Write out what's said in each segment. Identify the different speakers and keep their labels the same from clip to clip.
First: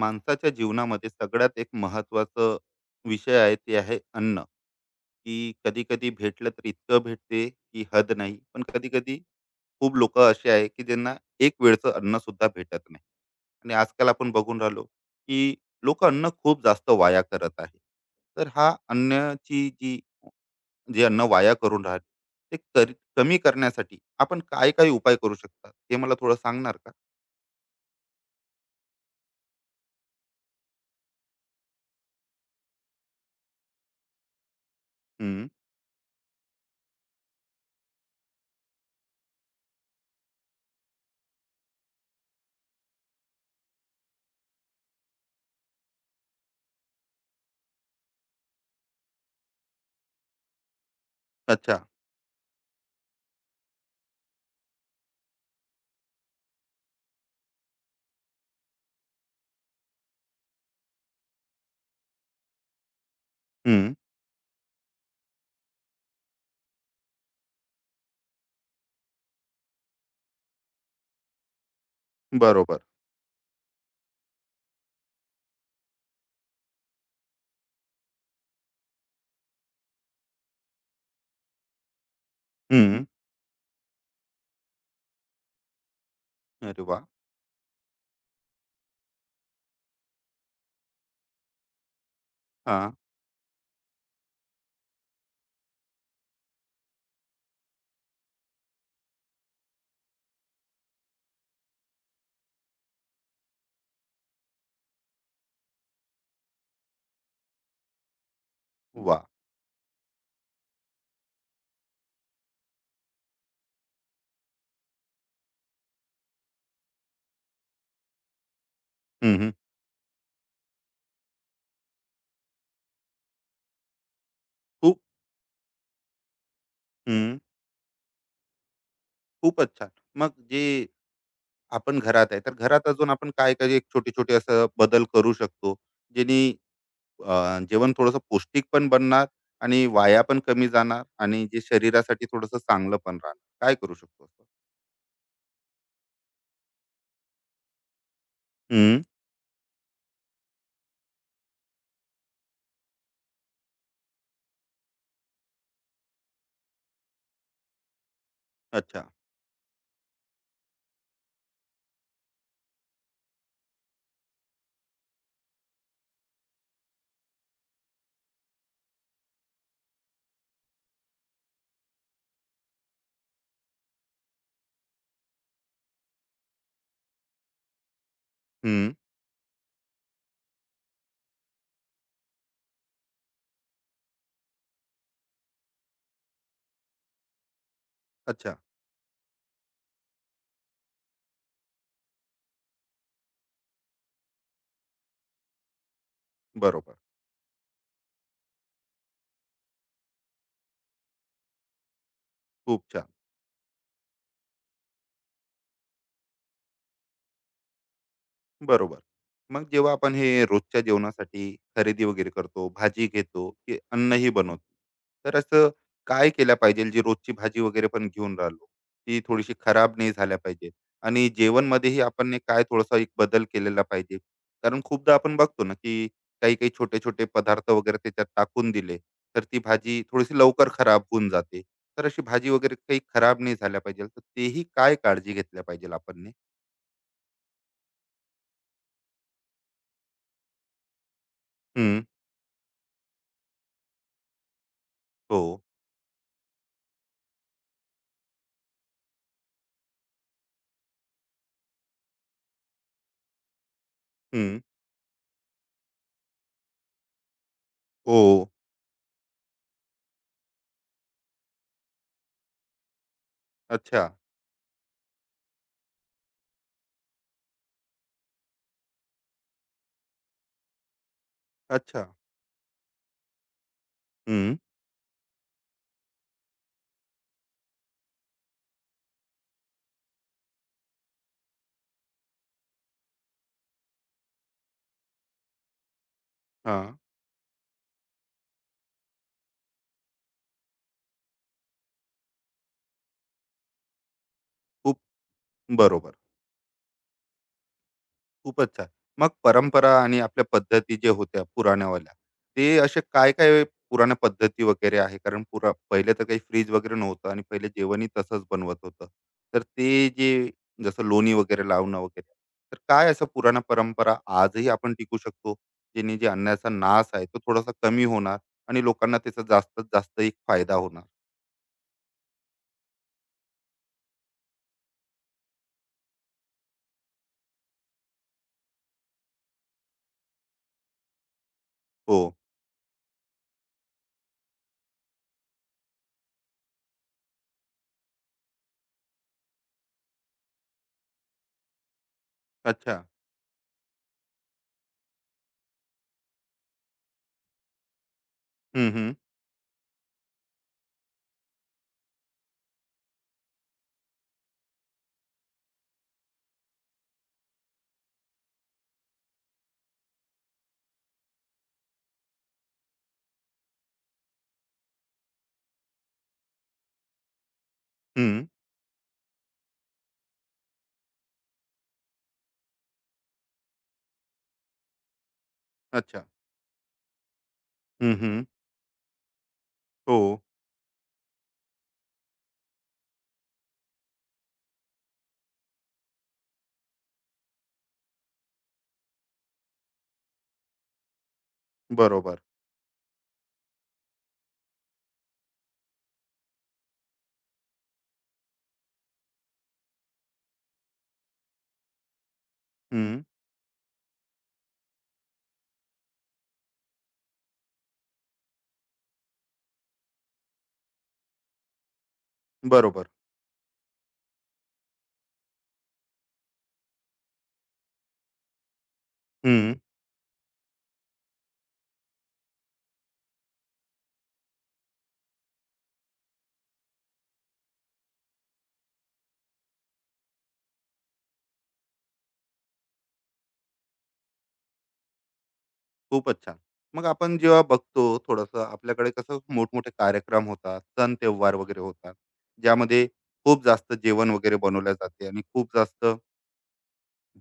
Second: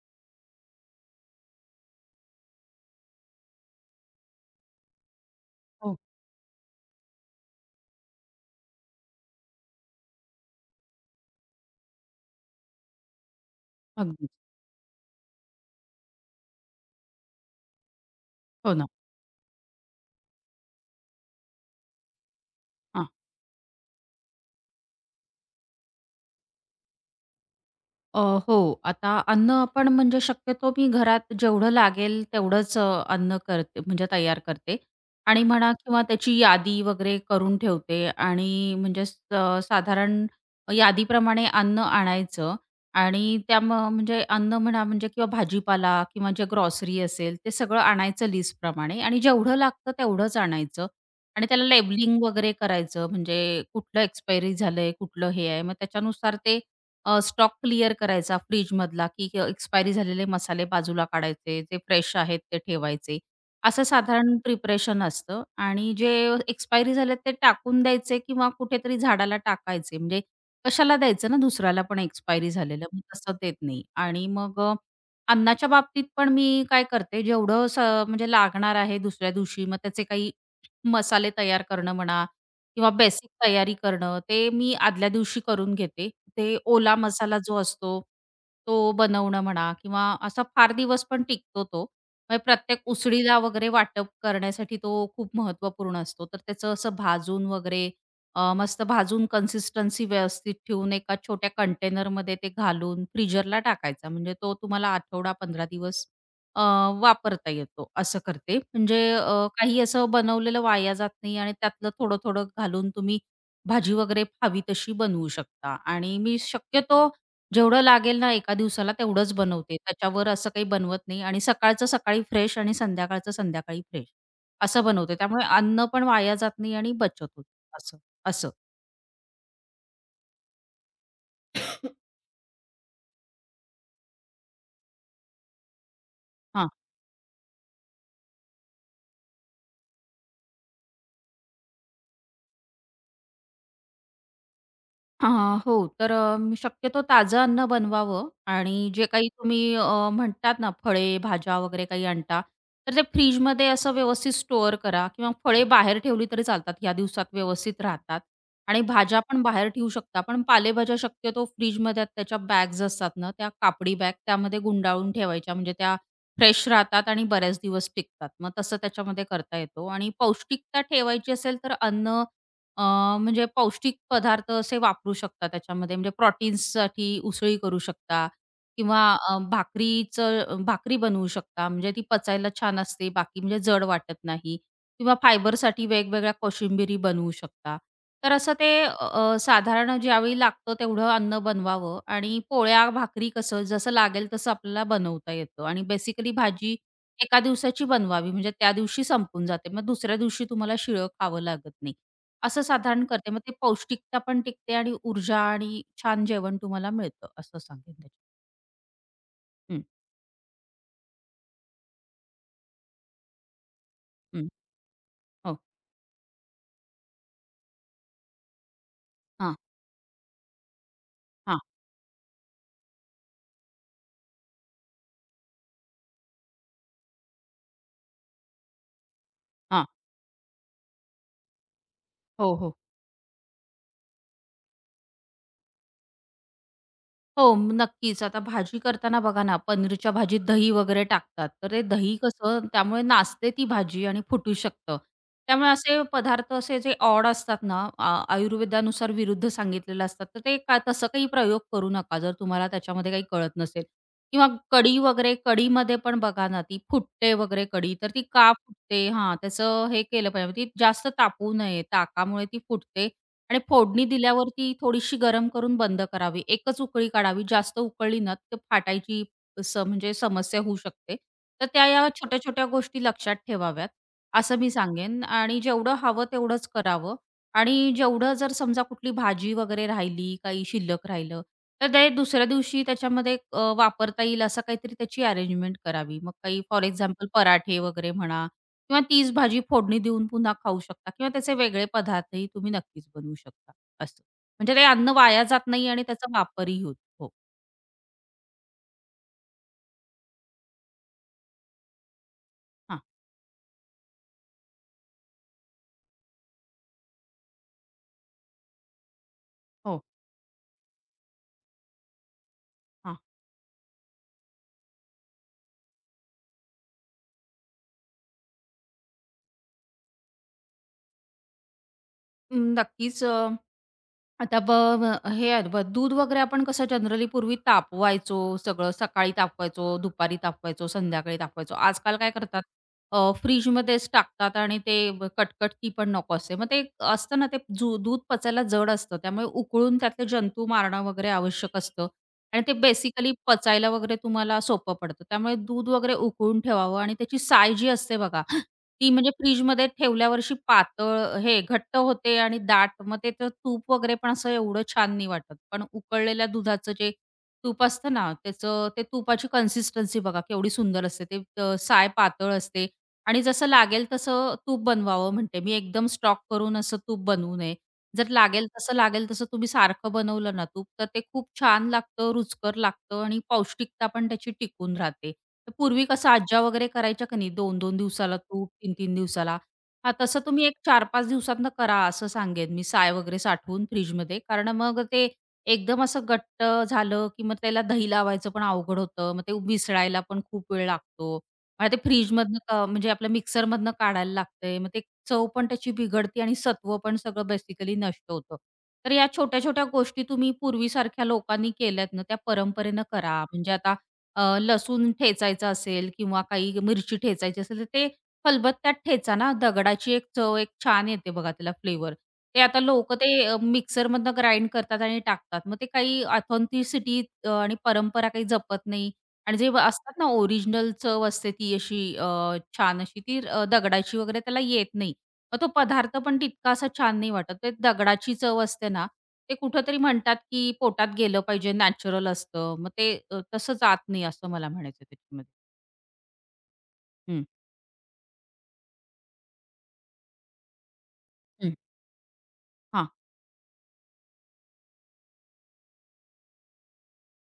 Speaker 1: माणसाच्या जीवनामध्ये सगळ्यात एक महत्वाचं विषय आहे, ते आहे अन्न. की कधी
Speaker 2: हो.
Speaker 1: कधी भेटलं तर इतकं भेटते की हद नाही, पण कधी कधी खूप लोक असे आहे की ज्यांना एक वेळचं अन्न सुद्धा भेटत नाही. आणि आजकाल आपण
Speaker 2: अगदीच.
Speaker 1: बघून राहिलो की लोक अन्न खूप जास्त वाया करत आहे. तर हा
Speaker 2: हो ना.
Speaker 1: अन्नाची जे अन्न वाया करून राहिले ते
Speaker 2: हा
Speaker 1: कमी करण्यासाठी आपण काय काय उपाय करू शकता ते मला थोडं सांगणार का?
Speaker 2: अ, हो. आता अन्न आपण म्हणजे शक्यतो मी घरात जेवढं लागेल तेवढंच अन्न करते म्हणजे तयार करते आणि
Speaker 1: हम्म.
Speaker 2: म्हणा किंवा त्याची यादी वगैरे करून ठेवते आणि म्हणजे साधारण यादीप्रमाणे अन्न आणायचं आणि त्या म्हणजे अन्न म्हणा म्हणजे किंवा भाजीपाला किंवा जे ग्रॉसरी असेल ते सगळं आणायचं लिस्टप्रमाणे आणि जेवढं लागतं तेवढंच आणायचं आणि त्याला
Speaker 1: अच्छा.
Speaker 2: लेबलिंग वगैरे करायचं म्हणजे कुठलं एक्सपायरी झालंय, कुठलं हे आहे. मग त्याच्यानुसार ते स्टॉक क्लिअर करायचा फ्रिजमधला, की एक्सपायरी झालेले मसाले बाजूला काढायचे, जे फ्रेश आहेत ते ठेवायचे. असं
Speaker 1: हम्म.
Speaker 2: साधारण प्रिपरेशन असतं आणि जे एक्सपायरी झालेत ते टाकून द्यायचे किंवा कुठेतरी झाडाला टाकायचे. म्हणजे कशाला द्यायचं ना दुसऱ्याला पण एक्सपायरी
Speaker 1: बरोबर.
Speaker 2: झालेलं, मी तसं देत नाही. आणि मग अन्नाच्या बाबतीत पण मी काय करते, जेवढं म्हणजे लागणार आहे दुसऱ्या दिवशी, मग त्याचे काही मसाले तयार करणं म्हणा किंवा बेसिक तयारी करणं, ते मी आदल्या दिवशी करून घेते. ते
Speaker 1: अरे
Speaker 2: ओला
Speaker 1: वा!
Speaker 2: मसाला जो असतो, तो बनवणं म्हणा किंवा असा फार दिवस पण टिकतो तो. म्हणजे प्रत्येक
Speaker 1: हां.
Speaker 2: उसळीला वगैरे वाटप करण्यासाठी तो खूप महत्त्वपूर्ण असतो. तर त्याचं असं भाजून वगैरे मस्त भाजून कन्सिस्टन्सी व्यवस्थित ठेवून एका छोट्या कंटेनरमध्ये ते घालून फ्रीजरला टाकायचा. म्हणजे तो तुम्हाला आठवडा 15 दिवस अ, वापरता येतो असं करते. म्हणजे
Speaker 1: वाह!
Speaker 2: काही असं बनवलेलं वाया जात नाही आणि त्यातलं थोडं-थोडं घालून तुम्ही भाजी वगैरे हवी तशी बनवू शकता आणि मी शक्यतो जेवढं लागेल ना एका दिवसाला तेवढंच
Speaker 1: हं, हं.
Speaker 2: बनवते. त्याच्यावर असं काही बनवत नाही आणि सकाळचं सकाळी फ्रेश आणि संध्याकाळचं संध्याकाळी फ्रेश असं
Speaker 1: खूप.
Speaker 2: बनवते. त्यामुळे अन्न पण वाया जात नाही आणि बचत
Speaker 1: हं.
Speaker 2: होते असं, असं.
Speaker 1: खूपच छान. मग जे आपण घरात आहे, तर घरात अजून आपण काय-काय एक छोटे-छोटे असं बदल करू शकतो, जेणे जेवण थोडंसं पौष्टिक पण बनणार आणि वाया पण कमी जाणार आणि जे शरीरासाठी थोडंसं चांगलं पण राहणार. काय करू शकतो?
Speaker 2: हां, हो. तर मी शक्यतो ताजं अन्न बनवावं आणि
Speaker 1: हं.
Speaker 2: जे काही तुम्ही म्हणतात ना फळे, भाज्या वगैरे काही आणता, तर ते फ्रिजमध्ये असं व्यवस्थित स्टोअर करा किंवा फळे बाहेर ठेवली तरी चालतात. ह्या दिवसात व्यवस्थित राहतात आणि
Speaker 1: अच्छा.
Speaker 2: भाज्या पण बाहेर ठेवू शकता. पण पालेभाज्या शक्यतो फ्रिजमध्ये त्याच्या बॅग्स असतात ना, त्या कापडी बॅग त्यामध्ये गुंडाळून ठेवायच्या म्हणजे त्या फ्रेश राहतात आणि बऱ्याच दिवस टिकतात. मग तसं त्याच्यामध्ये करता येतो आणि पौष्टिकता ठेवायची असेल तर अन्न अ, म्हणजे पौष्टिक पदार्थ असे वापरू शकता त्याच्यामध्ये म्हणजे प्रोटीन्ससाठी उसळी करू शकता
Speaker 1: हं.
Speaker 2: किंवा भाकरीचं भाकरी बनवू शकता म्हणजे ती पचायला छान असते बाकी म्हणजे जड वाटत नाही किंवा फायबरसाठी वेगवेगळ्या कोशिंबिरी बनवू शकता. तर असं
Speaker 1: अच्छा.
Speaker 2: ते अ, अ, साधारण ज्यावेळी लागतं तेवढं अन्न बनवावं आणि पोळ्या, भाकरी कसं जसं लागेल तसं आपल्याला बनवता येतं आणि बेसिकली भाजी
Speaker 1: बरोबर.
Speaker 2: एका दिवसाची बनवावी म्हणजे त्या दिवशी संपून जाते. मग दुसऱ्या दिवशी तुम्हाला शिळं खावं लागत नाही. असं
Speaker 1: खूप छान.
Speaker 2: साधारण करते. मग ते पौष्टिकता पण टिकते आणि ऊर्जा आणि छान जेवण तुम्हाला मिळतं असं सांगेन त्याच्यात.
Speaker 1: बरोबर. मग
Speaker 2: हं,
Speaker 1: जेव्हा आपण हे रोजच्या जेवणासाठी खरेदी वगैरे करतो, भाजी घेतो, की अन्नही
Speaker 2: हं.
Speaker 1: बनवतो. तर
Speaker 2: हो.
Speaker 1: असं काय केलं पाहिजे, जी रोजची भाजी वगैरे पण घेऊन राहिलो, ती थोडीशी
Speaker 2: हां,
Speaker 1: खराब नाही झाल्या पाहिजे? आणि
Speaker 2: हां,
Speaker 1: जेवणमध्येही आपण ने काय थोडासा एक बदल केलेला पाहिजे? कारण खूपदा आपण बघतो ना, की काही-काही छोटे-छोटे पदार्थ वगैरे त्याच्यात टाकून दिले, तर ती
Speaker 2: हां.
Speaker 1: भाजी थोडीशी लवकर खराब होऊन जाते. तर अशी भाजी
Speaker 2: हो,
Speaker 1: वगैरे
Speaker 2: हो.
Speaker 1: काही खराब नाही झाल्या पाहिजे, तर तेही काय काळजी घेतल्या पाहिजे आपण?
Speaker 2: हो, नक्कीच. आता भाजी करताना बघा ना, पनीरच्या भाजीत दही वगैरे टाकतात. तर ते
Speaker 1: हं.
Speaker 2: दही कसं त्यामुळे नासते ती भाजी आणि फुटू शकतं.
Speaker 1: हो.
Speaker 2: त्यामुळे असे पदार्थ असे जे ऑड असतात ना, आयुर्वेदानुसार विरुद्ध सांगितलेलं असतात. तर ते का तसं काही प्रयोग करू नका, जर तुम्हाला त्याच्यामध्ये काही कळत नसेल. किंवा कढी वगैरे, कढीमध्ये पण बघा ना, ती फुटते वगैरे कढी. तर
Speaker 1: ओ.
Speaker 2: ती का फुटते हां, त्याचं हे केलं पाहिजे. ती जास्त तापवू नये. ताकामुळे ती फुटते. आणि
Speaker 1: अच्छा,
Speaker 2: फोडणी दिल्यावरती थोडीशी गरम करून बंद करावी. एकच उकळी काढावी. जास्त उकळली ना, तर फाटायची म्हणजे समस्या होऊ शकते. तर त्या
Speaker 1: अच्छा.
Speaker 2: या छोट्या-छोट्या गोष्टी लक्षात ठेवाव्यात,
Speaker 1: हं.
Speaker 2: असं मी सांगेन आणि जेवढं हवं तेवढंच करावं आणि जेवढं जर समजा कुठली भाजी वगैरे राहिली, काही शिल्लक राहिलं, तर ते दुसऱ्या दिवशी त्याच्यामध्ये वापरता येईल असं काहीतरी त्याची अरेंजमेंट करावी. मग काही फॉर
Speaker 1: हां.
Speaker 2: एक्झाम्पल पराठे वगैरे म्हणा किंवा तीच भाजी फोडणी देऊन पुन्हा खाऊ शकता किंवा त्याचे वेगळे पदार्थही तुम्ही नक्कीच बनवू शकता. असं. म्हणजे ते
Speaker 1: खूप.
Speaker 2: अन्न वाया जात नाही आणि
Speaker 1: बरोबर.
Speaker 2: त्याचा वापरही होतो. हो.
Speaker 1: खूपच छान. मग परंपरा आणि आपल्या पद्धती ज्या होत्या पुराण्यावाल्या, ते असे
Speaker 2: हां.
Speaker 1: काय-काय पुराण्या पद्धती वगैरे आहे? कारण पुरा पहिले तर काही फ्रिज वगैरे नव्हतं आणि पहिले जेवणही तसंच बनवत होतं. तर
Speaker 2: हो.
Speaker 1: ते जे, जसं लोणी वगैरे लावणं वगैरे, तर काय असं पुराण्या परंपरा आजही आपण टिकू शकतो, जेणे जे अन्नाचा नाश आहे तो थोडासा कमी होणार आणि लोकांना त्याचा जास्तीत जास्त एक फायदा होणार?
Speaker 2: अं, नक्कीच आता ब ब हे आहे दूध वगैरे आपण कसं जनरली पूर्वी तापवायचो सगळं. सकाळी तापवायचो, दुपारी तापवायचो, संध्याकाळी तापवायचो. आजकाल
Speaker 1: हो.
Speaker 2: काय करतात फ्रिजमध्येच टाकतात आणि ते कटकट ती पण नको असते. मग ते एक असतं ना ते दूध पचायला जड असतं. त्यामुळे उकळून त्यातले जंतू मारणं वगैरे आवश्यक असतं आणि ते
Speaker 1: अच्छा.
Speaker 2: बेसिकली पचायला वगैरे तुम्हाला सोपं पडतं. त्यामुळे दूध वगैरे उकळून ठेवावं आणि त्याची साय जी असते बघा
Speaker 1: हं,
Speaker 2: ती
Speaker 1: हं.
Speaker 2: म्हणजे फ्रिजमध्ये ठेवल्यावर अशी पातळ हे घट्ट होते आणि दाट. मग त्याचं तूप वगैरे पण असं एवढं छान नाही वाटत. पण उकळलेल्या दुधाचं जे तूप असतं ना, त्याचं ते तुपाची कन्सिस्टन्सी बघा केवढी सुंदर असते. ते साय पातळ असते आणि जसं लागेल तसं तूप बनवावं म्हणते मी. एकदम स्टॉक करून असं तूप बनवू नये. जर
Speaker 1: हं.
Speaker 2: लागेल तसं तुम्ही सारखं बनवलं ना तूप, तर ते खूप छान लागतं, रुचकर लागतं आणि पौष्टिकता पण त्याची टिकून राहते. तर पूर्वी
Speaker 1: अच्छा.
Speaker 2: कसं आज्या वगैरे करायच्या का नाही दोन 2
Speaker 1: हं,
Speaker 2: दिवसाला
Speaker 1: हं.
Speaker 2: तूप, तीन 3 दिवसाला. हां,
Speaker 1: हो.
Speaker 2: तसं तुम्ही एक 4-5 दिवसातनं करा असं सांगेन मी साय वगैरे साठवून फ्रिजमध्ये. कारण मग ते एकदम असं घट्ट झालं, की मग त्याला दही लावायचं पण अवघड होतं. मग ते मिसळायला पण खूप वेळ लागतो. मग ते
Speaker 1: बरोबर.
Speaker 2: फ्रिजमधनं म्हणजे आपल्या मिक्सरमधनं काढायला लागतंय. मग ते चव पण त्याची बिघडते आणि सत्व पण सगळं बेसिकली नष्ट होतं. तर या छोट्या-छोट्या गोष्टी तुम्ही पूर्वीसारख्या लोकांनी केल्यात ना, त्या परंपरेनं
Speaker 1: हं.
Speaker 2: करा. म्हणजे आता लसूण ठेचायचं असेल किंवा काही मिरची ठेचायची असेल, तर ते खलबत्त्यात ठेचा ना, दगडाची एक चव एक छान येते बघा त्याला फ्लेवर. ते आता
Speaker 1: बरोबर.
Speaker 2: लोकं ते मिक्सरमधनं ग्राइंड करतात आणि टाकतात. मग ते काही ऑथेंटिसिटी आणि परंपरा काही जपत नाही आणि जे
Speaker 1: हं.
Speaker 2: असतात ना ओरिजिनल चव असते ती अशी छान अशी ती दगडाची वगैरे त्याला येत नाही. मग तो पदार्थ पण तितका असा छान नाही वाटत. ते दगडाची चव असते ना ते कुठेतरी म्हणतात, की पोटात गेलं पाहिजे, नॅचरल असतं. मग ते तसं जात नाही असं मला म्हणायचं आहे त्याच्यामध्ये.
Speaker 1: खूपच छान. मग आपण
Speaker 2: हं.
Speaker 1: जेव्हा बघतो थोडंसं आपल्याकडे कसं मोठमोठे कार्यक्रम होतात, सण त्योहार
Speaker 2: हं.
Speaker 1: वगैरे होतात, ज्यामध्ये
Speaker 2: हां,
Speaker 1: खूप जास्त जेवण वगैरे बनवले जाते आणि खूप जास्त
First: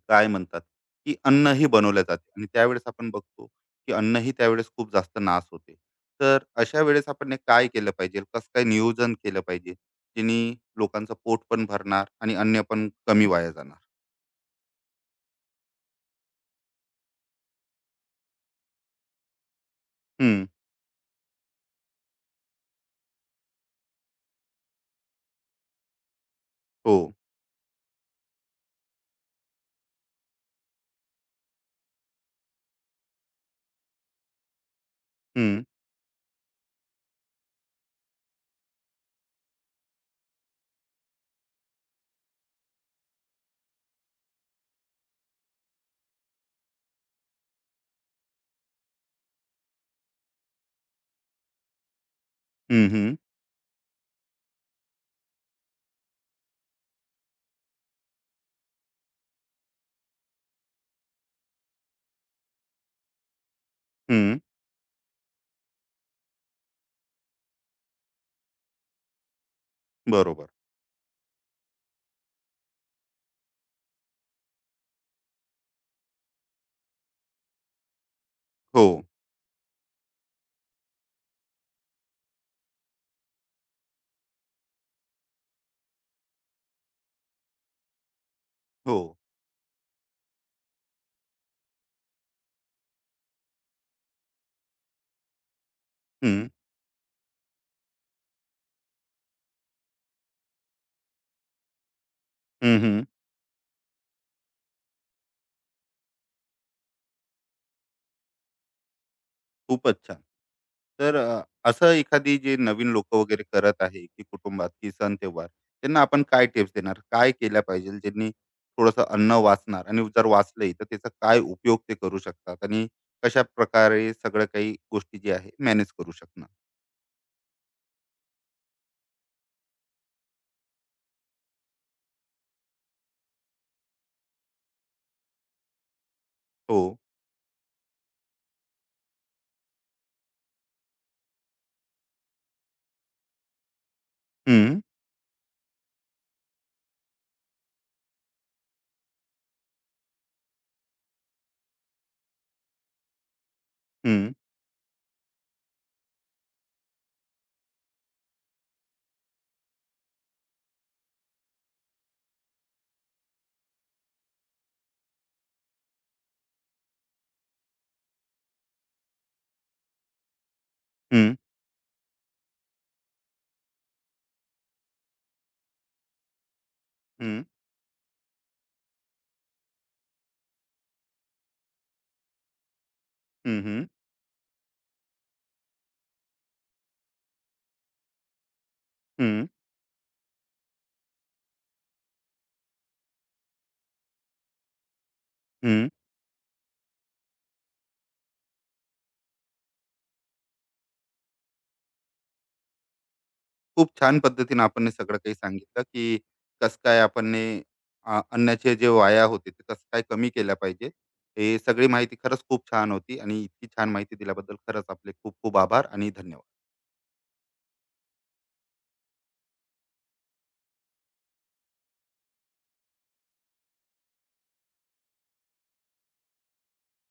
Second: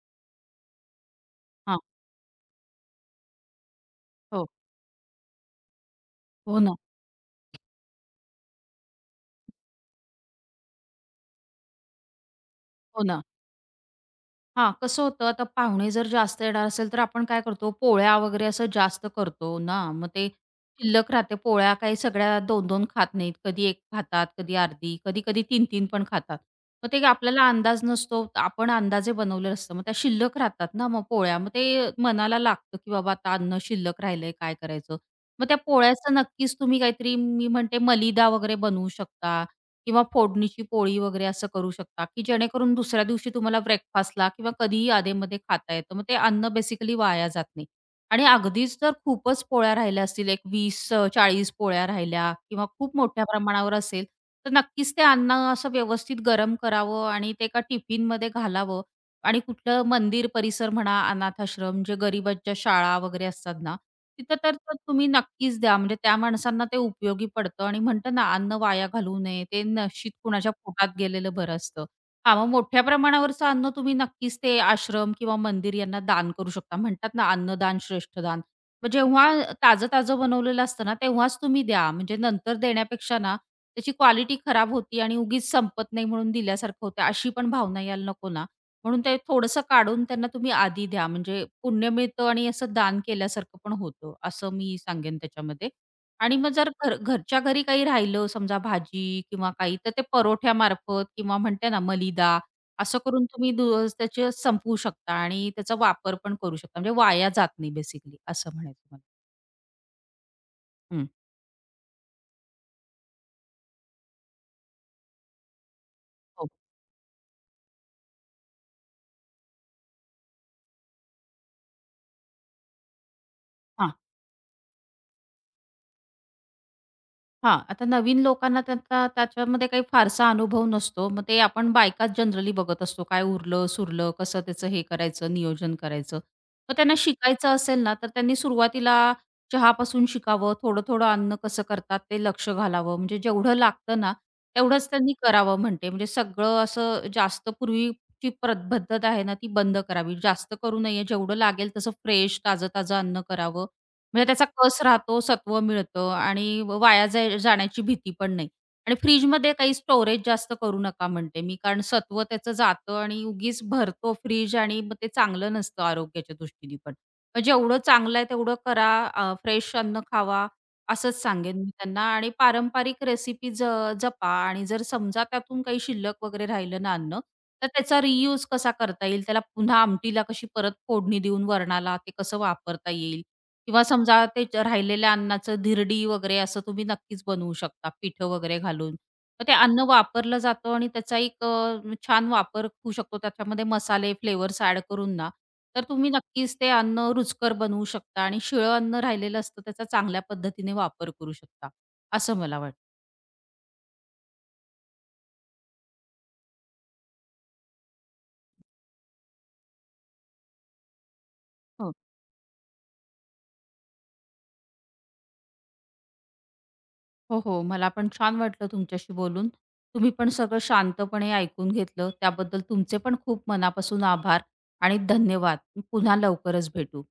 Speaker 1: काय म्हणतात, की अन्नही
Speaker 2: हां.
Speaker 1: बनवले जाते आणि त्यावेळेस आपण बघतो, की अन्नही
Speaker 2: हो.
Speaker 1: त्यावेळेस खूप जास्त नाश होते. तर
Speaker 2: हो ना.
Speaker 1: अशा वेळेस आपण हे काय केलं पाहिजे? कसं काय नियोजन केलं पाहिजे? जेणे लोकांचं पोट पण भरणार आणि अन्न पण
Speaker 2: हो ना.
Speaker 1: कमी वाया जाणार?
Speaker 2: हां, कसं होतं आता पाहुणे जर जास्त येणार असेल, तर आपण काय करतो पोळ्या वगैरे असं जास्त करतो ना, मग ते
Speaker 1: हं.
Speaker 2: शिल्लक राहते. पोळ्या काही सगळ्या 2-2 खात नाहीत. कधी एक खातात, कधी अर्धी, कधी-कधी 3-3 पण खातात. मग
Speaker 1: हो.
Speaker 2: ते आपल्याला अंदाज नसतो. आपण अंदाजे बनवलेलं असतं. मग त्या शिल्लक राहतात ना मग पोळ्या. मग ते मनाला लागतं, की बाबा आता अन्न शिल्लक राहिलंय काय करायचं? मग त्या
Speaker 1: हं,
Speaker 2: पोळ्याचं नक्कीच तुम्ही काहीतरी मी म्हणते मलिदा वगैरे बनवू शकता किंवा फोडणीची पोळी वगैरे असं करू शकता, की जेणेकरून दुसऱ्या दिवशी तुम्हाला ब्रेकफास्टला किंवा कधीही अधेमध्ये खाता येतं. मग ते अन्न बेसिकली वाया जात नाही. आणि अगदीच जर खूपच पोळ्या राहिल्या असतील, एक 20-40 पोळ्या राहिल्या किंवा
Speaker 1: हं,
Speaker 2: खूप
Speaker 1: हं,
Speaker 2: मोठ्या प्रमाणावर असेल, तर नक्कीच ते अन्न असं व्यवस्थित गरम करावं आणि ते एका टिफिनमध्ये घालावं आणि कुठलं मंदिर परिसर म्हणा, अनाथाश्रम, जे गरिबांच्या शाळा वगैरे असतात ना, तिथं
Speaker 1: हं.
Speaker 2: तर तर तुम्ही नक्कीच द्या. म्हणजे त्या माणसांना ते उपयोगी पडतं आणि म्हणतात ना, अन्न वाया घालवू नये. ते नशीब
Speaker 1: बरोबर.
Speaker 2: कुणाच्या पोटात गेलेलं बरं असतं. हां, मग मोठ्या प्रमाणावरचं अन्न तुम्ही नक्कीच ते आश्रम किंवा मंदिर यांना दान करू शकता. म्हणतात ना, अन्नदान श्रेष्ठ दान.
Speaker 1: हो,
Speaker 2: मग जेव्हा ताजं-ताजं बनवलेलं असतं ना, तेव्हाच तुम्ही द्या. म्हणजे नंतर देण्यापेक्षा ना, त्याची क्वालिटी खराब होती आणि उगीच संपत नाही म्हणून दिल्यासारखं होतं. अशी पण भावना यायला नको ना.
Speaker 1: हो.
Speaker 2: म्हणून ते थोडंसं काढून त्यांना तुम्ही आधी द्या, म्हणजे पुण्य मिळतं आणि असं दान केल्यासारखं पण होतं, असं मी सांगेन त्याच्यामध्ये. आणि
Speaker 1: हं,
Speaker 2: मग जर घरच्या घरी काही राहिलं, समजा भाजी किंवा काही, तर ते परोठ्यामार्फत किंवा म्हणते ना मलिदा,
Speaker 1: हं,
Speaker 2: असं
Speaker 1: हं.
Speaker 2: करून तुम्ही त्याचे संपवू शकता आणि त्याचा वापर पण करू शकता. म्हणजे वाया जात नाही बेसिकली असं म्हणायचं मला.
Speaker 1: खूपच छान.
Speaker 2: हं.
Speaker 1: तर असं एखादी जे नवीन लोकं वगैरे करत आहे, की कुटुंबात की सण-त्योहार, त्यांना आपण काय
Speaker 2: हो.
Speaker 1: टिप्स देणार? काय केल्या पाहिजे ज्यांनी थोडंसं अन्न वाचणार आणि जर वाचलंही तर त्याचा काय उपयोग ते करू शकतात आणि कशाप्रकारे सगळं काही गोष्टी जे आहे मॅनेज करू शकणार?
Speaker 2: हां, आता नवीन लोकांना त्याचा त्याच्यामध्ये काही फारसा अनुभव नसतो. मग ते आपण बायकाच जनरली बघत असतो. काय उरलं-सुरलं, कसं त्याचं हे करायचं, नियोजन करायचं. मग
Speaker 1: हो.
Speaker 2: त्यांना शिकायचं असेल ना, तर त्यांनी सुरुवातीला चहापासून शिकावं, थोडं-थोडं अन्न कसं करतात ते लक्ष घालावं. म्हणजे जेवढं लागतं ना,
Speaker 1: हं,
Speaker 2: तेवढंच त्यांनी करावं म्हणते. म्हणजे सगळं असं जास्त पूर्वीची पद्धत आहे ना, ती बंद करावी. जास्त करू नये. जेवढं लागेल तसं फ्रेश, ताजं-ताजं अन्न करावं. म्हणजे
Speaker 1: हं,
Speaker 2: त्याचा कस राहतो, सत्व मिळतं आणि वाया जाण्याची भीती पण नाही. आणि फ्रिजमध्ये काही स्टोरेज जास्त करू नका म्हणते मी, कारण सत्व त्याचं जातं आणि उगीच भरतो फ्रीज आणि मग ते चांगलं नसतं आरोग्याच्या दृष्टीने पण. मग जेवढं चांगलं आहे तेवढं करा, फ्रेश अन्न खावा असंच
Speaker 1: हं,
Speaker 2: सांगेन मी त्यांना आणि पारंपरिक रेसिपी जपा आणि जर समजा त्यातून काही शिल्लक वगैरे राहिलं ना अन्न,
Speaker 1: हं,
Speaker 2: तर त्याचा रियूज कसा करता येईल, त्याला पुन्हा आमटीला कशी परत फोडणी देऊन वरणाला ते कसं वापरता येईल
Speaker 1: हं,
Speaker 2: किंवा
Speaker 1: हं,
Speaker 2: समजा ते राहिलेल्या अन्नाचं धिरडी वगैरे असं तुम्ही नक्कीच बनवू शकता पिठं वगैरे घालून
Speaker 1: हं.
Speaker 2: तर ते अन्न वापरलं जातं आणि त्याचा एक छान वापर होऊ शकतो त्याच्यामध्ये मसाले फ्लेवर्स ऍड करून ना तर तुम्ही नक्कीच ते अन्न रुचकर बनवू शकता आणि शिळं अन्न राहिलेलं असतं त्याचा चांगल्या पद्धतीने वापर करू शकता असं मला वाटतं.
Speaker 1: खूप छान पद्धतीने आपण हे सगळं काही सांगितलं की कसं काय आपण हे, अन्नाचे जे वाया होते ते कसं काय कमी केल्या पाहिजे. हे सगळी
Speaker 2: हो
Speaker 1: माहिती खरंच खूप छान होती आणि इतकी छान माहिती दिल्याबद्दल खरंच आपले खूप खूप आभार आणि धन्यवाद.
Speaker 2: हो हो, मला पण छान वाटलं तुमच्याशी बोलून. तुम्ही पण सगळं शांतपणे ऐकून घेतलं त्याबद्दल तुमचे पण खूप मनापासून आभार आणि धन्यवाद. पुन्हा लवकरच भेटू.